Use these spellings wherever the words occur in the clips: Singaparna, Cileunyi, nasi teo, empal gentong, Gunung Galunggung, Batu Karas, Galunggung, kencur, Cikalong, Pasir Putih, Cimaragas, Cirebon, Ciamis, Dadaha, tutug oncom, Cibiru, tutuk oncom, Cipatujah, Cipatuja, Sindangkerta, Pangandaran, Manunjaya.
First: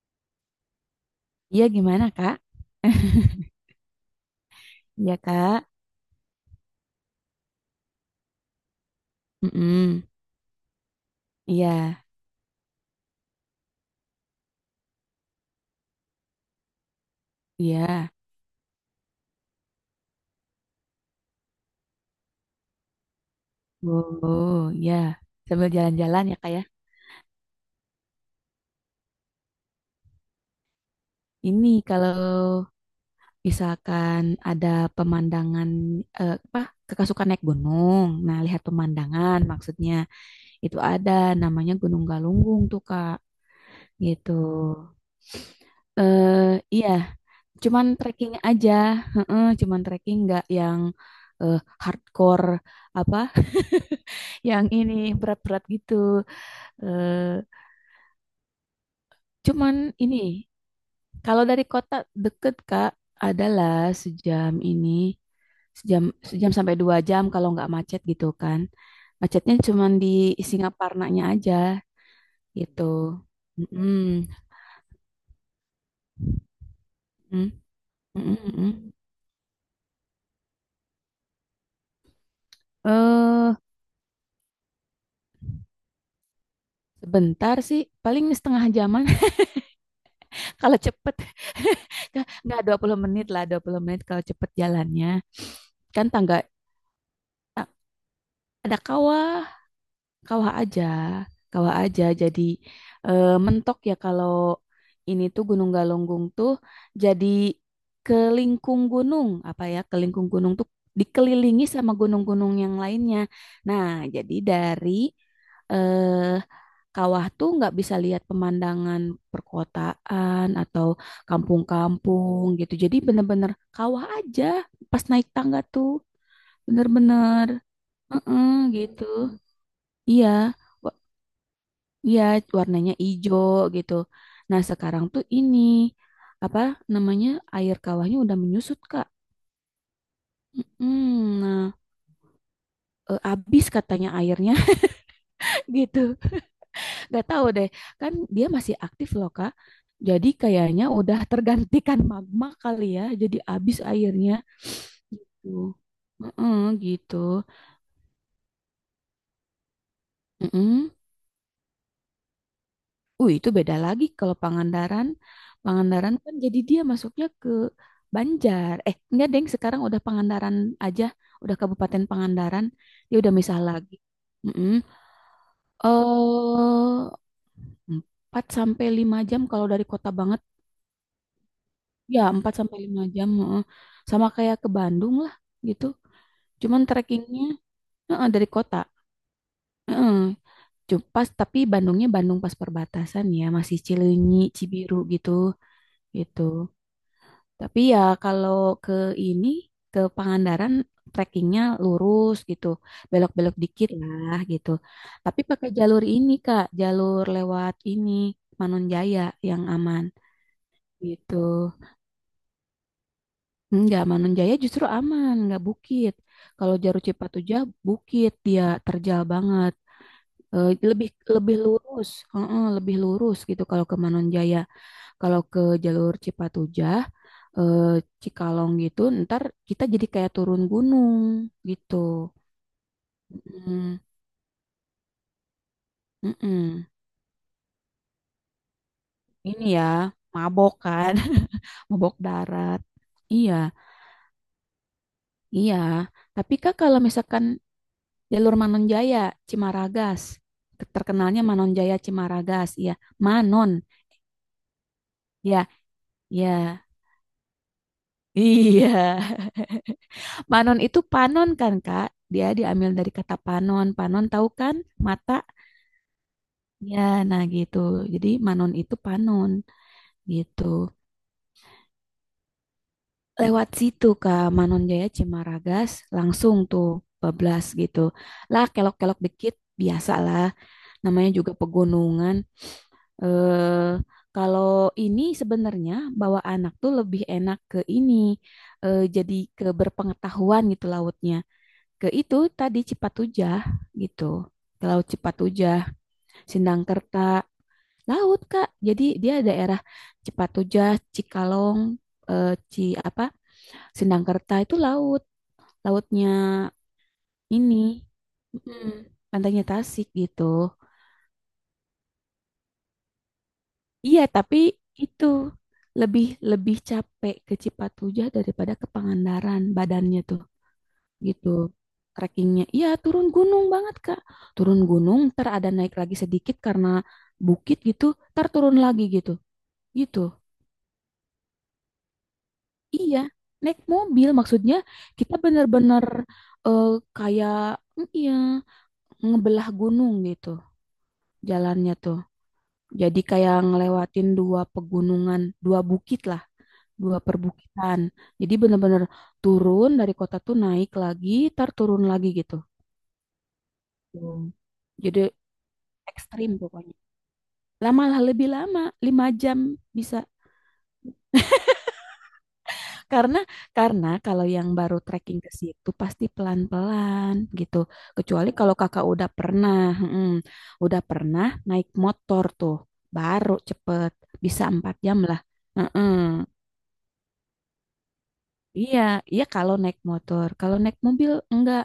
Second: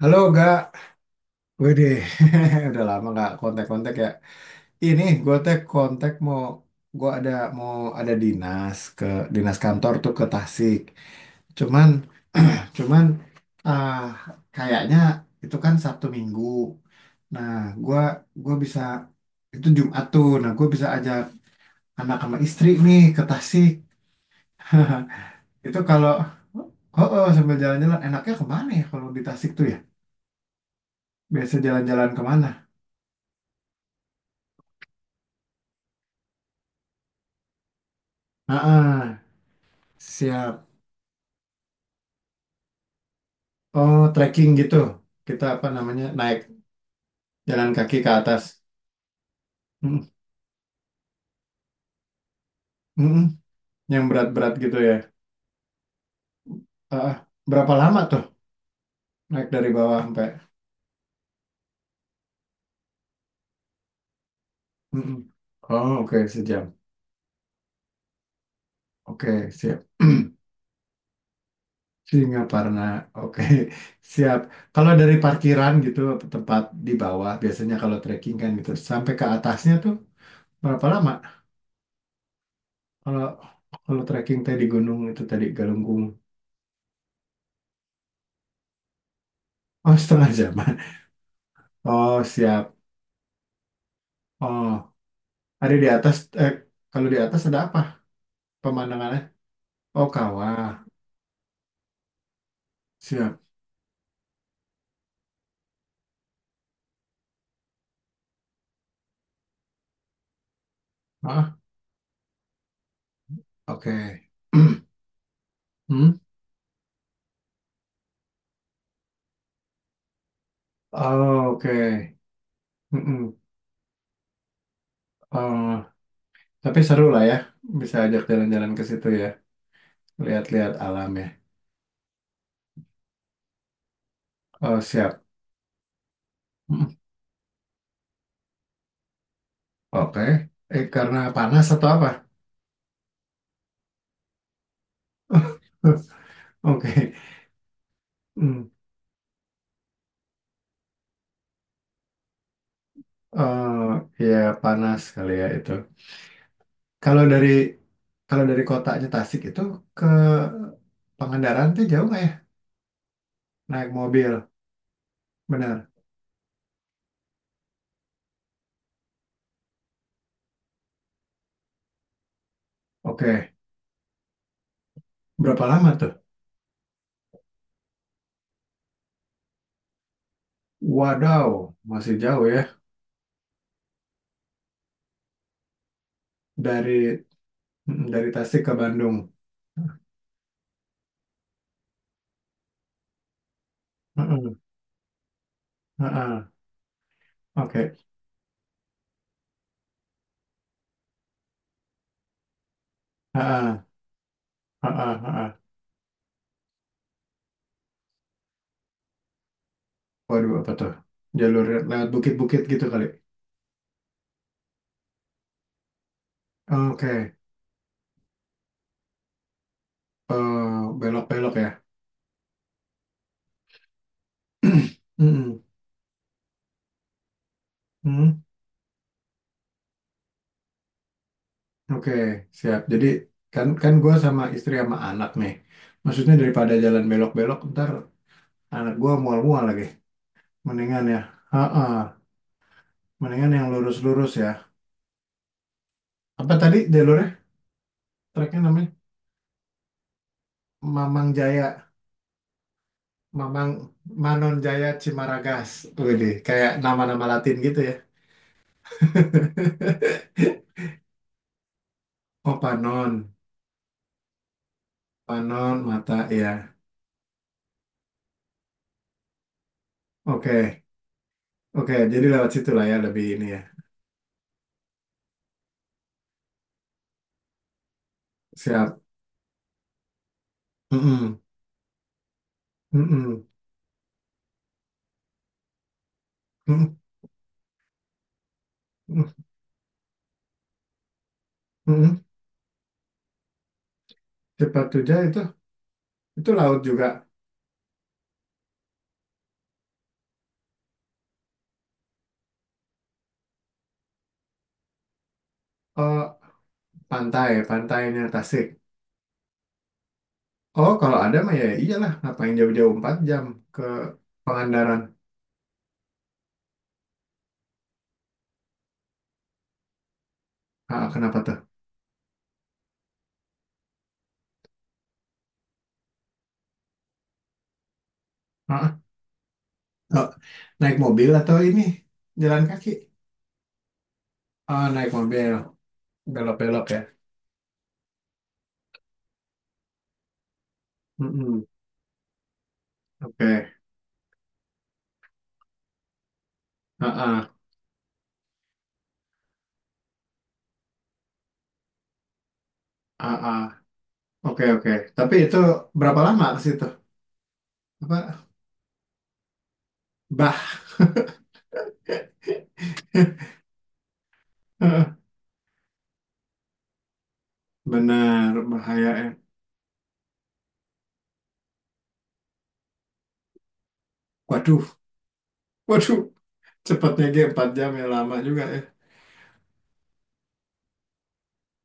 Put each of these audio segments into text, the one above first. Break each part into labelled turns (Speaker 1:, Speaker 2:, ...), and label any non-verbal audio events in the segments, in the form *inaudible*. Speaker 1: Halo gak,
Speaker 2: Iya
Speaker 1: wede,
Speaker 2: gimana Kak?
Speaker 1: *laughs* udah lama gak
Speaker 2: *laughs*
Speaker 1: kontak-kontak ya. Ini
Speaker 2: Iya
Speaker 1: gue teh
Speaker 2: Kak.
Speaker 1: kontak mau, gue ada mau ada dinas ke dinas kantor
Speaker 2: Mm-mm.
Speaker 1: tuh ke Tasik.
Speaker 2: Iya,
Speaker 1: Cuman, *clears throat* cuman ah kayaknya itu kan Sabtu Minggu. Nah, gue
Speaker 2: iya.
Speaker 1: gue bisa itu Jumat tuh. Nah, gue bisa ajak anak sama istri nih ke Tasik.
Speaker 2: Oh, iya.
Speaker 1: *laughs*
Speaker 2: Sambil
Speaker 1: Itu kalau
Speaker 2: jalan-jalan ya Kak ya.
Speaker 1: oh, oh sambil jalan-jalan enaknya kemana ya kalau di Tasik tuh ya? Biasa
Speaker 2: Ini
Speaker 1: jalan-jalan kemana?
Speaker 2: kalau misalkan ada pemandangan apa? Kakak suka naik gunung. Nah, lihat
Speaker 1: Heeh.
Speaker 2: pemandangan maksudnya.
Speaker 1: Siap.
Speaker 2: Itu ada namanya Gunung Galunggung tuh Kak.
Speaker 1: Oh,
Speaker 2: Gitu.
Speaker 1: trekking gitu. Kita apa namanya?
Speaker 2: eh
Speaker 1: Naik
Speaker 2: iya,
Speaker 1: jalan
Speaker 2: cuman
Speaker 1: kaki ke
Speaker 2: trekking
Speaker 1: atas.
Speaker 2: aja. Heeh, cuman
Speaker 1: Mm,
Speaker 2: trekking nggak yang eh, hardcore
Speaker 1: mm,
Speaker 2: apa
Speaker 1: mm. Yang berat-berat
Speaker 2: yang
Speaker 1: gitu
Speaker 2: ini
Speaker 1: ya.
Speaker 2: berat-berat gitu.
Speaker 1: Ah, ah.
Speaker 2: Eh,
Speaker 1: Berapa lama tuh naik dari
Speaker 2: cuman
Speaker 1: bawah
Speaker 2: ini
Speaker 1: sampai?
Speaker 2: kalau dari kota deket Kak adalah sejam
Speaker 1: Mm,
Speaker 2: ini
Speaker 1: mm. Oh,
Speaker 2: sejam
Speaker 1: oke,
Speaker 2: sejam sampai
Speaker 1: sejam.
Speaker 2: 2 jam kalau nggak macet gitu kan.
Speaker 1: Oke,
Speaker 2: Macetnya
Speaker 1: siap.
Speaker 2: cuman di
Speaker 1: *clears throat*
Speaker 2: Singaparnanya aja
Speaker 1: Singaparna.
Speaker 2: gitu.
Speaker 1: Oke, *laughs*
Speaker 2: Mm-mm,
Speaker 1: siap. Kalau dari parkiran gitu tempat di bawah
Speaker 2: mm,
Speaker 1: biasanya kalau trekking
Speaker 2: mm-mm,
Speaker 1: kan
Speaker 2: mm
Speaker 1: gitu
Speaker 2: mm.
Speaker 1: sampai ke atasnya tuh berapa lama? Kalau
Speaker 2: Eh,
Speaker 1: kalau trekking tadi di gunung itu tadi Galunggung.
Speaker 2: sebentar sih paling setengah jaman.
Speaker 1: Oh, setengah jam.
Speaker 2: *laughs* Kalau
Speaker 1: *laughs*
Speaker 2: cepet *laughs*
Speaker 1: Oh,
Speaker 2: nggak dua
Speaker 1: siap.
Speaker 2: puluh menit lah, 20 menit kalau cepet
Speaker 1: Oh,
Speaker 2: jalannya.
Speaker 1: ada di
Speaker 2: Kan
Speaker 1: atas,
Speaker 2: tangga
Speaker 1: eh, kalau di atas ada
Speaker 2: ta-
Speaker 1: apa
Speaker 2: ada
Speaker 1: pemandangannya?
Speaker 2: kawah.
Speaker 1: Oh,
Speaker 2: Kawah
Speaker 1: kawah.
Speaker 2: aja, kawah aja. Jadi
Speaker 1: Siap.
Speaker 2: mentok ya kalau ini tuh Gunung Galunggung tuh jadi kelingkung gunung apa ya? Kelingkung gunung tuh
Speaker 1: Ah,
Speaker 2: dikelilingi sama gunung-gunung yang lainnya. Nah,
Speaker 1: oke.
Speaker 2: jadi
Speaker 1: *clears throat*
Speaker 2: dari
Speaker 1: Hmm?
Speaker 2: eh, kawah tuh nggak bisa lihat pemandangan perkotaan atau
Speaker 1: Oh, oke.
Speaker 2: kampung-kampung gitu. Jadi
Speaker 1: Mm-mm.
Speaker 2: bener-bener kawah aja pas naik tangga
Speaker 1: Oh,
Speaker 2: tuh
Speaker 1: tapi seru lah ya.
Speaker 2: bener-bener,
Speaker 1: Bisa ajak
Speaker 2: eh, eh,
Speaker 1: jalan-jalan ke
Speaker 2: gitu.
Speaker 1: situ ya.
Speaker 2: Iya.
Speaker 1: Lihat-lihat alam ya.
Speaker 2: Iya, warnanya hijau gitu. Nah,
Speaker 1: Oh,
Speaker 2: sekarang tuh
Speaker 1: siap.
Speaker 2: ini apa
Speaker 1: Mm.
Speaker 2: namanya air kawahnya udah menyusut, Kak.
Speaker 1: Oke. Eh, karena panas
Speaker 2: Nah,
Speaker 1: atau apa?
Speaker 2: habis katanya airnya. *laughs* Gitu.
Speaker 1: *laughs* Oke.
Speaker 2: Gak tahu deh. Kan dia
Speaker 1: Hmm.
Speaker 2: masih aktif loh, Kak. Jadi kayaknya udah tergantikan magma kali ya. Jadi habis
Speaker 1: Oh, ya
Speaker 2: airnya
Speaker 1: panas kali ya itu.
Speaker 2: gitu. mm Gitu.
Speaker 1: Kalau dari kalau dari kotanya Tasik itu ke
Speaker 2: Mm-mm.
Speaker 1: Pangandaran tuh jauh nggak ya?
Speaker 2: Itu beda
Speaker 1: Naik
Speaker 2: lagi kalau
Speaker 1: mobil.
Speaker 2: Pangandaran.
Speaker 1: Benar.
Speaker 2: Pangandaran kan jadi dia masuknya ke Banjar. Eh, enggak, Deng. Sekarang udah Pangandaran aja. Udah Kabupaten Pangandaran. Dia udah
Speaker 1: Oke,
Speaker 2: misah lagi. Mm-mm.
Speaker 1: berapa lama tuh?
Speaker 2: Eh, 4 sampai 5 jam kalau dari kota banget.
Speaker 1: Wadaw, masih
Speaker 2: Ya,
Speaker 1: jauh
Speaker 2: 4
Speaker 1: ya
Speaker 2: sampai 5 jam. Heeh. Sama kayak ke Bandung lah gitu. Cuman
Speaker 1: dari
Speaker 2: trekkingnya
Speaker 1: dari
Speaker 2: heeh, dari
Speaker 1: Tasik ke
Speaker 2: kota.
Speaker 1: Bandung.
Speaker 2: Heeh. Pas, tapi Bandungnya Bandung pas perbatasan ya. Masih Cileunyi,
Speaker 1: Mm-mm.
Speaker 2: Cibiru gitu. Gitu.
Speaker 1: Ah-ah.
Speaker 2: Tapi
Speaker 1: Oke.
Speaker 2: ya kalau ke ini ke Pangandaran trekkingnya lurus gitu, belok-belok
Speaker 1: Ah-ah.
Speaker 2: dikit lah gitu.
Speaker 1: Ah-ah.
Speaker 2: Tapi
Speaker 1: Ah-ah.
Speaker 2: pakai jalur ini Kak, jalur lewat ini Manunjaya yang aman
Speaker 1: Waduh, apa tuh? Jalur
Speaker 2: gitu.
Speaker 1: lewat bukit-bukit gitu kali.
Speaker 2: Enggak, Manunjaya justru aman, nggak bukit. Kalau jalur
Speaker 1: Oke,
Speaker 2: Cipatujah bukit dia terjal banget.
Speaker 1: eh,
Speaker 2: Eh, lebih
Speaker 1: belok-belok
Speaker 2: lebih
Speaker 1: ya.
Speaker 2: lurus. Heeh, lebih lurus gitu kalau ke Manunjaya.
Speaker 1: *clears throat*
Speaker 2: Kalau
Speaker 1: Mm-mm.
Speaker 2: ke jalur Cipatujah, eh,
Speaker 1: Mm.
Speaker 2: Cikalong gitu, ntar kita jadi kayak turun gunung gitu.
Speaker 1: Oke, siap. Jadi kan kan
Speaker 2: Mm,
Speaker 1: gue sama istri sama anak nih. Maksudnya daripada
Speaker 2: mm-mm.
Speaker 1: jalan belok-belok, ntar anak gue mual-mual
Speaker 2: Ini ya,
Speaker 1: lagi.
Speaker 2: mabok
Speaker 1: Mendingan
Speaker 2: kan.
Speaker 1: ya.
Speaker 2: *laughs*
Speaker 1: Ah-ah.
Speaker 2: Mabok darat. Iya,
Speaker 1: Mendingan yang lurus-lurus ya.
Speaker 2: iya.
Speaker 1: Apa
Speaker 2: Tapi Kak
Speaker 1: tadi
Speaker 2: kalau
Speaker 1: jalur
Speaker 2: misalkan jalur
Speaker 1: Treknya namanya
Speaker 2: Manonjaya, Cimaragas,
Speaker 1: Mamang
Speaker 2: terkenalnya
Speaker 1: Jaya,
Speaker 2: Manonjaya Cimaragas, iya.
Speaker 1: Mamang
Speaker 2: Manon,
Speaker 1: Manon Jaya
Speaker 2: ya,
Speaker 1: Cimaragas. Wih, kayak
Speaker 2: ya.
Speaker 1: nama-nama Latin gitu ya.
Speaker 2: Iya. *laughs*
Speaker 1: *laughs*
Speaker 2: Manon itu panon kan, Kak? Dia
Speaker 1: Oh,
Speaker 2: diambil dari
Speaker 1: Panon,
Speaker 2: kata panon. Panon tahu kan? Mata.
Speaker 1: Panon mata ya.
Speaker 2: Ya, nah gitu. Jadi Manon itu Panon
Speaker 1: Oke,
Speaker 2: gitu.
Speaker 1: oke. Jadi lewat situ lah ya lebih ini ya.
Speaker 2: Lewat situ Kak Manon Jaya Cimaragas langsung tuh bablas gitu. Lah
Speaker 1: Siap.
Speaker 2: kelok-kelok dikit biasalah namanya
Speaker 1: Mm-mm.
Speaker 2: juga pegunungan.
Speaker 1: Mm-mm.
Speaker 2: Eh, kalau ini sebenarnya bawa anak tuh
Speaker 1: Mm-mm.
Speaker 2: lebih enak ke ini, eh, jadi ke berpengetahuan gitu lautnya. Ke
Speaker 1: Mm-mm.
Speaker 2: itu tadi Cipatujah gitu. Ke Laut
Speaker 1: Cipatuja
Speaker 2: Cipatujah.
Speaker 1: itu laut juga.
Speaker 2: Sindangkerta laut Kak. Jadi dia daerah Cipatujah, Cikalong, eh, Ci apa? Sindangkerta itu laut,
Speaker 1: Oh,
Speaker 2: lautnya ini,
Speaker 1: pantainya Tasik.
Speaker 2: mm, pantainya Tasik gitu.
Speaker 1: Oh, kalau ada mah ya iyalah. Ngapain jauh-jauh 4 jam ke
Speaker 2: Iya, tapi
Speaker 1: Pangandaran.
Speaker 2: itu lebih lebih capek ke Cipatujah daripada ke Pangandaran badannya tuh
Speaker 1: Ah, kenapa
Speaker 2: gitu.
Speaker 1: tuh?
Speaker 2: Trekkingnya, iya turun gunung banget Kak. Turun gunung, ntar ada naik lagi sedikit karena bukit gitu, ntar turun
Speaker 1: Ah,
Speaker 2: lagi gitu, gitu.
Speaker 1: ah. Naik mobil atau ini jalan kaki?
Speaker 2: Iya, naik mobil maksudnya
Speaker 1: Oh, naik
Speaker 2: kita
Speaker 1: mobil.
Speaker 2: benar-benar,
Speaker 1: Belok-belok
Speaker 2: eh,
Speaker 1: ya.
Speaker 2: kayak iya ngebelah gunung gitu
Speaker 1: Mm-mm.
Speaker 2: jalannya tuh. Jadi kayak
Speaker 1: Oke.
Speaker 2: ngelewatin dua pegunungan, dua bukit lah,
Speaker 1: Ah,
Speaker 2: dua
Speaker 1: ah,
Speaker 2: perbukitan. Jadi benar-benar turun dari kota tuh naik lagi, tar turun lagi gitu.
Speaker 1: ah, ah.
Speaker 2: Hmm.
Speaker 1: Oke, oke.
Speaker 2: Jadi
Speaker 1: Tapi itu berapa lama
Speaker 2: ekstrim
Speaker 1: ke situ?
Speaker 2: pokoknya. Lama lah
Speaker 1: Apa?
Speaker 2: lebih lama, 5 jam bisa.
Speaker 1: Bah.
Speaker 2: Karena karena kalau yang baru
Speaker 1: *laughs*
Speaker 2: trekking ke situ pasti pelan-pelan gitu. Kecuali
Speaker 1: Benar,
Speaker 2: kalau kakak
Speaker 1: bahaya
Speaker 2: udah
Speaker 1: ya.
Speaker 2: pernah, mm, udah pernah naik motor tuh, baru cepet bisa
Speaker 1: Waduh,
Speaker 2: 4 jam lah. Mm-mm.
Speaker 1: waduh. Cepatnya G 4 jam ya lama juga ya.
Speaker 2: Iya, iya kalau naik motor, kalau naik mobil enggak.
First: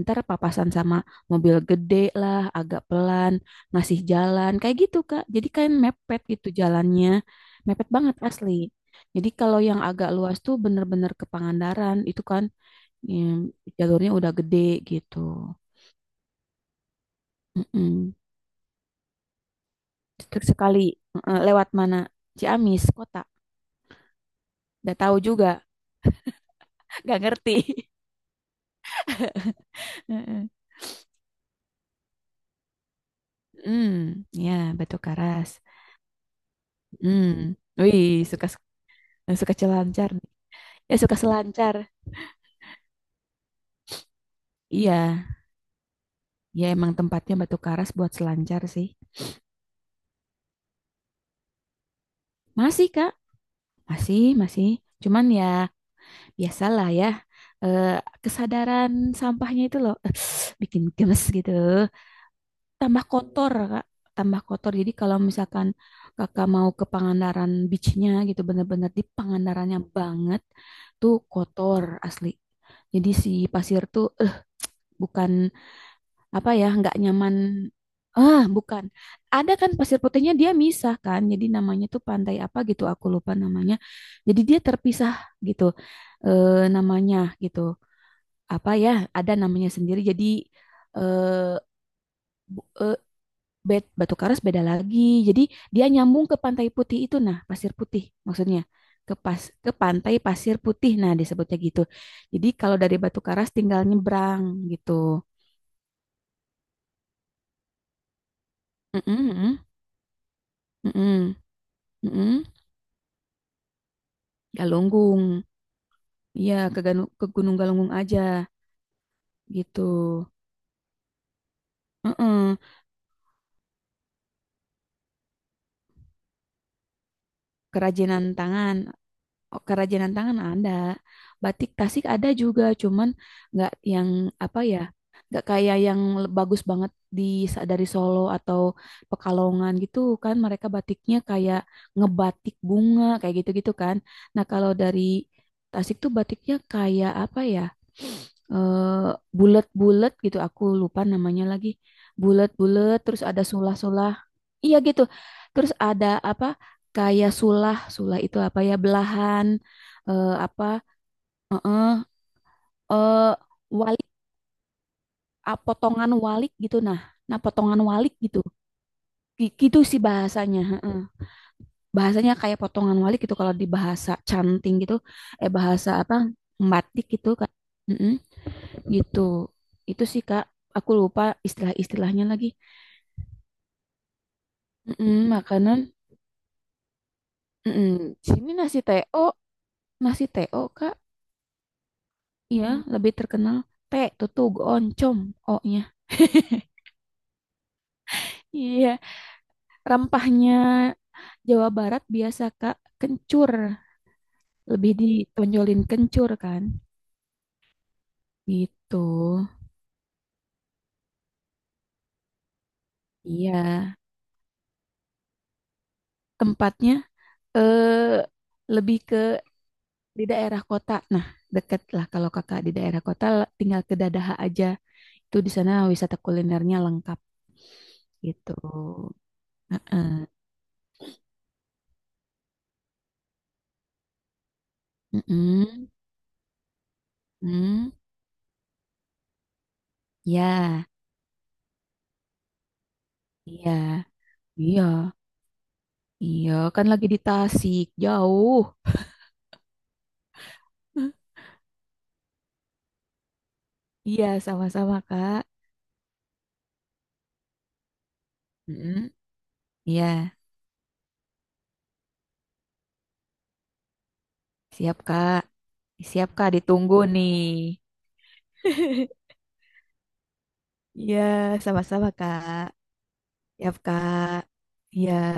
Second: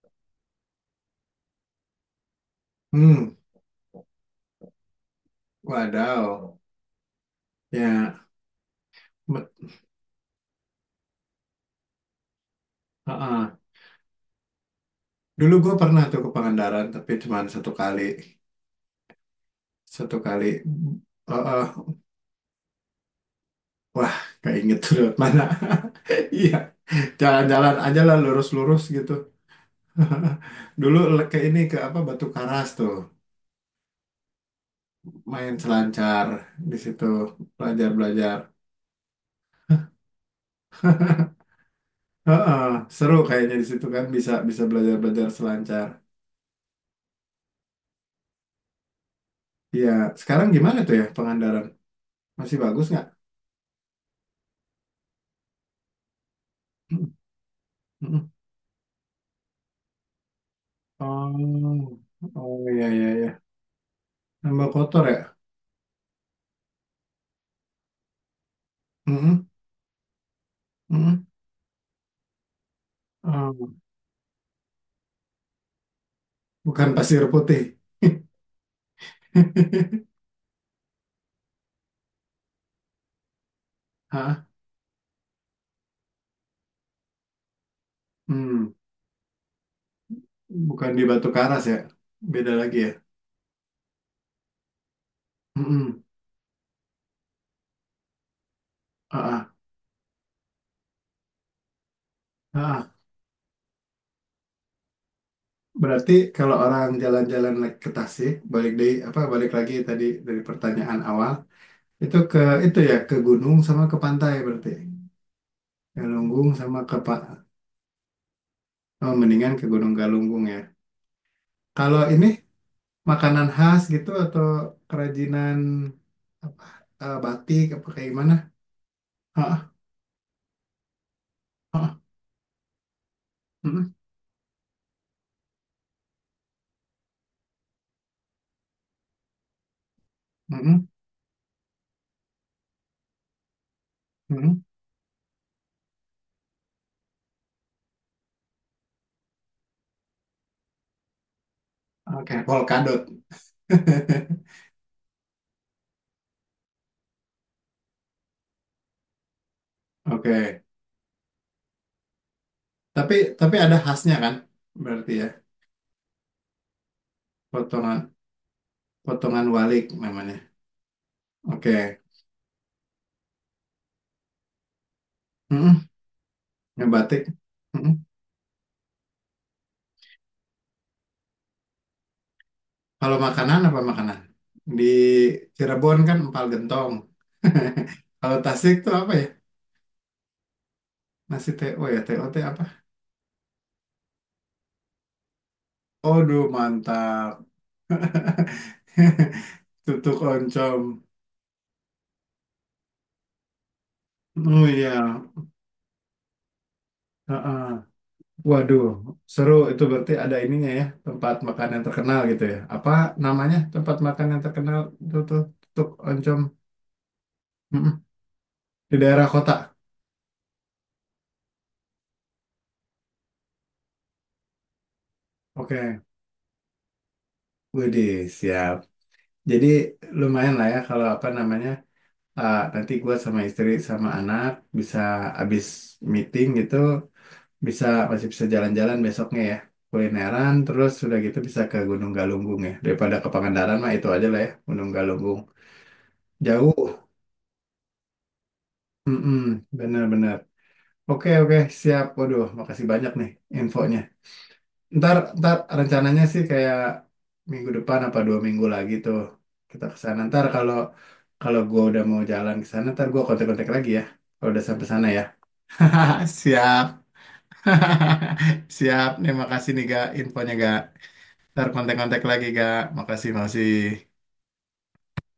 Speaker 2: Ntar papasan sama mobil gede lah, agak pelan,
Speaker 1: Hmm,
Speaker 2: ngasih jalan kayak gitu Kak. Jadi kayak mepet gitu
Speaker 1: wadaw.
Speaker 2: jalannya, mepet banget
Speaker 1: Ya,
Speaker 2: asli. Jadi kalau
Speaker 1: bet-
Speaker 2: yang agak luas tuh bener-bener ke Pangandaran, itu kan
Speaker 1: ah,
Speaker 2: ya,
Speaker 1: ah.
Speaker 2: jalurnya udah gede gitu.
Speaker 1: Dulu gue pernah tuh ke Pangandaran, tapi cuma 1 kali.
Speaker 2: Mm-mm.
Speaker 1: Satu
Speaker 2: Terus
Speaker 1: kali.
Speaker 2: sekali, eh,
Speaker 1: Heeh,
Speaker 2: lewat mana? Ciamis kota.
Speaker 1: wah, keinget tuh
Speaker 2: Gak
Speaker 1: lewat
Speaker 2: tahu
Speaker 1: mana.
Speaker 2: juga,
Speaker 1: *laughs* Iya,
Speaker 2: gak ngerti.
Speaker 1: jalan-jalan aja lah lurus-lurus gitu.
Speaker 2: *laughs* Mm-mm.
Speaker 1: *laughs* Dulu ke ini ke apa Batu Karas tuh,
Speaker 2: Hmm, ya Batu Karas.
Speaker 1: main selancar di situ,
Speaker 2: Hmm, wih suka
Speaker 1: belajar-belajar.
Speaker 2: suka selancar nih. Ya suka selancar.
Speaker 1: Heeh, seru kayaknya di situ kan bisa bisa
Speaker 2: Iya,
Speaker 1: belajar-belajar selancar.
Speaker 2: ya emang tempatnya Batu Karas buat selancar sih.
Speaker 1: Iya, sekarang gimana tuh ya Pangandaran? Masih bagus
Speaker 2: Masih
Speaker 1: nggak?
Speaker 2: Kak, masih masih. Cuman ya biasalah ya,
Speaker 1: *clears throat*
Speaker 2: eh,
Speaker 1: Mm-mm.
Speaker 2: kesadaran sampahnya itu loh *sighs* bikin gemes gitu.
Speaker 1: Oh, oh iya
Speaker 2: Tambah
Speaker 1: iya iya.
Speaker 2: kotor kak, tambah
Speaker 1: Nambah
Speaker 2: kotor. Jadi
Speaker 1: kotor
Speaker 2: kalau
Speaker 1: ya?
Speaker 2: misalkan kakak mau ke Pangandaran beachnya gitu bener-bener di
Speaker 1: Mm-mm,
Speaker 2: Pangandarannya banget tuh kotor asli. Jadi si
Speaker 1: oh,
Speaker 2: pasir tuh, eh, bukan apa ya
Speaker 1: bukan
Speaker 2: nggak
Speaker 1: pasir
Speaker 2: nyaman.
Speaker 1: putih.
Speaker 2: Ah, bukan. Ada kan
Speaker 1: *laughs*
Speaker 2: pasir putihnya dia misah kan jadi namanya tuh pantai apa gitu aku lupa namanya. Jadi
Speaker 1: Hah?
Speaker 2: dia terpisah gitu, eh, namanya gitu
Speaker 1: Hmm.
Speaker 2: apa ya, ada namanya sendiri. Jadi,
Speaker 1: Bukan di Batu
Speaker 2: eh,
Speaker 1: Karas ya, beda
Speaker 2: bu-
Speaker 1: lagi ya.
Speaker 2: eh, bet Batu Karas beda lagi. Jadi dia
Speaker 1: Mm-mm.
Speaker 2: nyambung ke Pantai Putih itu nah, Pasir Putih maksudnya. Ke
Speaker 1: Ah,
Speaker 2: pas
Speaker 1: ah,
Speaker 2: ke Pantai Pasir Putih nah disebutnya gitu. Jadi kalau
Speaker 1: ah, ah.
Speaker 2: dari Batu Karas tinggal nyebrang gitu.
Speaker 1: Berarti kalau orang jalan-jalan naik ke Tasik, balik dari
Speaker 2: Mm-mm,
Speaker 1: apa balik
Speaker 2: mm-mm,
Speaker 1: lagi tadi dari pertanyaan awal,
Speaker 2: mm-mm,
Speaker 1: itu ke
Speaker 2: mm-mm.
Speaker 1: itu ya ke gunung sama ke pantai berarti.
Speaker 2: Galunggung.
Speaker 1: Galunggung
Speaker 2: Iya,
Speaker 1: sama
Speaker 2: ke,
Speaker 1: ke Pak
Speaker 2: Ke Gunung Galunggung aja
Speaker 1: oh, mendingan ke
Speaker 2: gitu.
Speaker 1: Gunung Galunggung ya. Kalau ini
Speaker 2: Mm-mm.
Speaker 1: makanan khas gitu atau kerajinan apa batik apa kayak
Speaker 2: Kerajinan
Speaker 1: gimana?
Speaker 2: tangan.
Speaker 1: Ah,
Speaker 2: Oh,
Speaker 1: ah,
Speaker 2: kerajinan tangan ada, batik
Speaker 1: ah,
Speaker 2: Tasik
Speaker 1: ah.
Speaker 2: ada juga, cuman nggak
Speaker 1: Mm-mm,
Speaker 2: yang apa ya, nggak kayak yang bagus banget di dari Solo atau Pekalongan gitu kan, mereka
Speaker 1: mm-mm,
Speaker 2: batiknya kayak ngebatik bunga kayak gitu-gitu kan. Nah
Speaker 1: mm-mm.
Speaker 2: kalau dari Tasik tuh batiknya kayak apa ya, eh, bulat-bulat gitu, aku lupa namanya lagi,
Speaker 1: Oke,
Speaker 2: bulat-bulat,
Speaker 1: polkadot.
Speaker 2: terus ada sulah-sulah, iya gitu, terus ada apa? Kayak sulah, sulah itu apa ya belahan,
Speaker 1: *laughs*
Speaker 2: eh,
Speaker 1: Oke.
Speaker 2: apa, eh,
Speaker 1: Tapi
Speaker 2: eh,
Speaker 1: tapi ada
Speaker 2: walik.
Speaker 1: khasnya kan? Berarti ya
Speaker 2: Ah, potongan walik gitu nah. Nah, potongan
Speaker 1: potongan
Speaker 2: walik gitu.
Speaker 1: potongan
Speaker 2: Gitu
Speaker 1: walik
Speaker 2: sih
Speaker 1: namanya.
Speaker 2: bahasanya, heeh.
Speaker 1: Oke.
Speaker 2: Bahasanya kayak potongan walik gitu kalau di bahasa canting gitu, eh
Speaker 1: Mm-mm,
Speaker 2: bahasa apa? Batik
Speaker 1: ngebatik.
Speaker 2: gitu kan.
Speaker 1: Mm-mm.
Speaker 2: Heeh, gitu. Itu sih Kak, aku lupa istilah-istilahnya lagi.
Speaker 1: Kalau makanan apa makanan? Di
Speaker 2: Mm-mm, makanan.
Speaker 1: Cirebon kan empal gentong.
Speaker 2: Mm-mm.
Speaker 1: *laughs* Kalau
Speaker 2: Sini
Speaker 1: Tasik tuh apa ya?
Speaker 2: nasi teo Kak.
Speaker 1: Nasi TO ya, TOT
Speaker 2: Iya,
Speaker 1: apa?
Speaker 2: lebih terkenal. T, tutug, oncom, O-nya.
Speaker 1: Aduh, mantap.
Speaker 2: Iya,
Speaker 1: *laughs* Tutuk
Speaker 2: rempahnya
Speaker 1: oncom.
Speaker 2: Jawa Barat biasa Kak kencur,
Speaker 1: Oh
Speaker 2: lebih
Speaker 1: iya.
Speaker 2: ditonjolin kencur kan,
Speaker 1: Heeh. Waduh,
Speaker 2: gitu.
Speaker 1: seru itu berarti ada ininya ya, tempat makan yang terkenal gitu ya. Apa
Speaker 2: Iya,
Speaker 1: namanya tempat makan yang terkenal itu tuh tutuk oncom?
Speaker 2: tempatnya
Speaker 1: Mm-mm.
Speaker 2: eh
Speaker 1: Di
Speaker 2: lebih
Speaker 1: daerah
Speaker 2: ke
Speaker 1: kota.
Speaker 2: di daerah kota. Nah, deket lah kalau Kakak di daerah kota, tinggal ke Dadaha aja. Itu di sana
Speaker 1: Oke,
Speaker 2: wisata kulinernya lengkap
Speaker 1: wede,
Speaker 2: gitu.
Speaker 1: siap. Jadi
Speaker 2: Heeh.
Speaker 1: lumayan lah ya kalau apa namanya nanti gua sama istri sama anak bisa abis
Speaker 2: Mm-mm.
Speaker 1: meeting gitu bisa
Speaker 2: Mm.
Speaker 1: masih bisa jalan-jalan besoknya ya kulineran
Speaker 2: Ya,
Speaker 1: terus sudah gitu bisa ke Gunung Galunggung ya daripada ke Pangandaran
Speaker 2: iya,
Speaker 1: mah itu aja lah ya
Speaker 2: iya,
Speaker 1: Gunung Galunggung
Speaker 2: iya. Kan
Speaker 1: jauh.
Speaker 2: lagi di Tasik, jauh.
Speaker 1: Mm-mm, bener-bener.
Speaker 2: *laughs*
Speaker 1: Oke, oke, siap. Waduh, makasih banyak nih infonya.
Speaker 2: Iya, sama-sama,
Speaker 1: Ntar,
Speaker 2: Kak.
Speaker 1: ntar rencananya sih kayak minggu depan apa 2 minggu lagi
Speaker 2: Mm-mm.
Speaker 1: tuh kita ke
Speaker 2: Iya,
Speaker 1: sana. Ntar kalau kalau gue udah mau jalan ke sana, ntar gue kontak-kontak lagi ya. Kalau udah sampai
Speaker 2: siap
Speaker 1: sana ya.
Speaker 2: Kak. Siap
Speaker 1: *laughs*
Speaker 2: Kak,
Speaker 1: Siap.
Speaker 2: ditunggu nih.
Speaker 1: *laughs* Siap.
Speaker 2: *laughs*
Speaker 1: Nih, makasih nih, Ga. Infonya, Ga.
Speaker 2: Iya,
Speaker 1: Ntar
Speaker 2: sama-sama
Speaker 1: kontak-kontak lagi, Ga.
Speaker 2: Kak.
Speaker 1: Makasih,
Speaker 2: Siap
Speaker 1: makasih.
Speaker 2: Kak. Iya.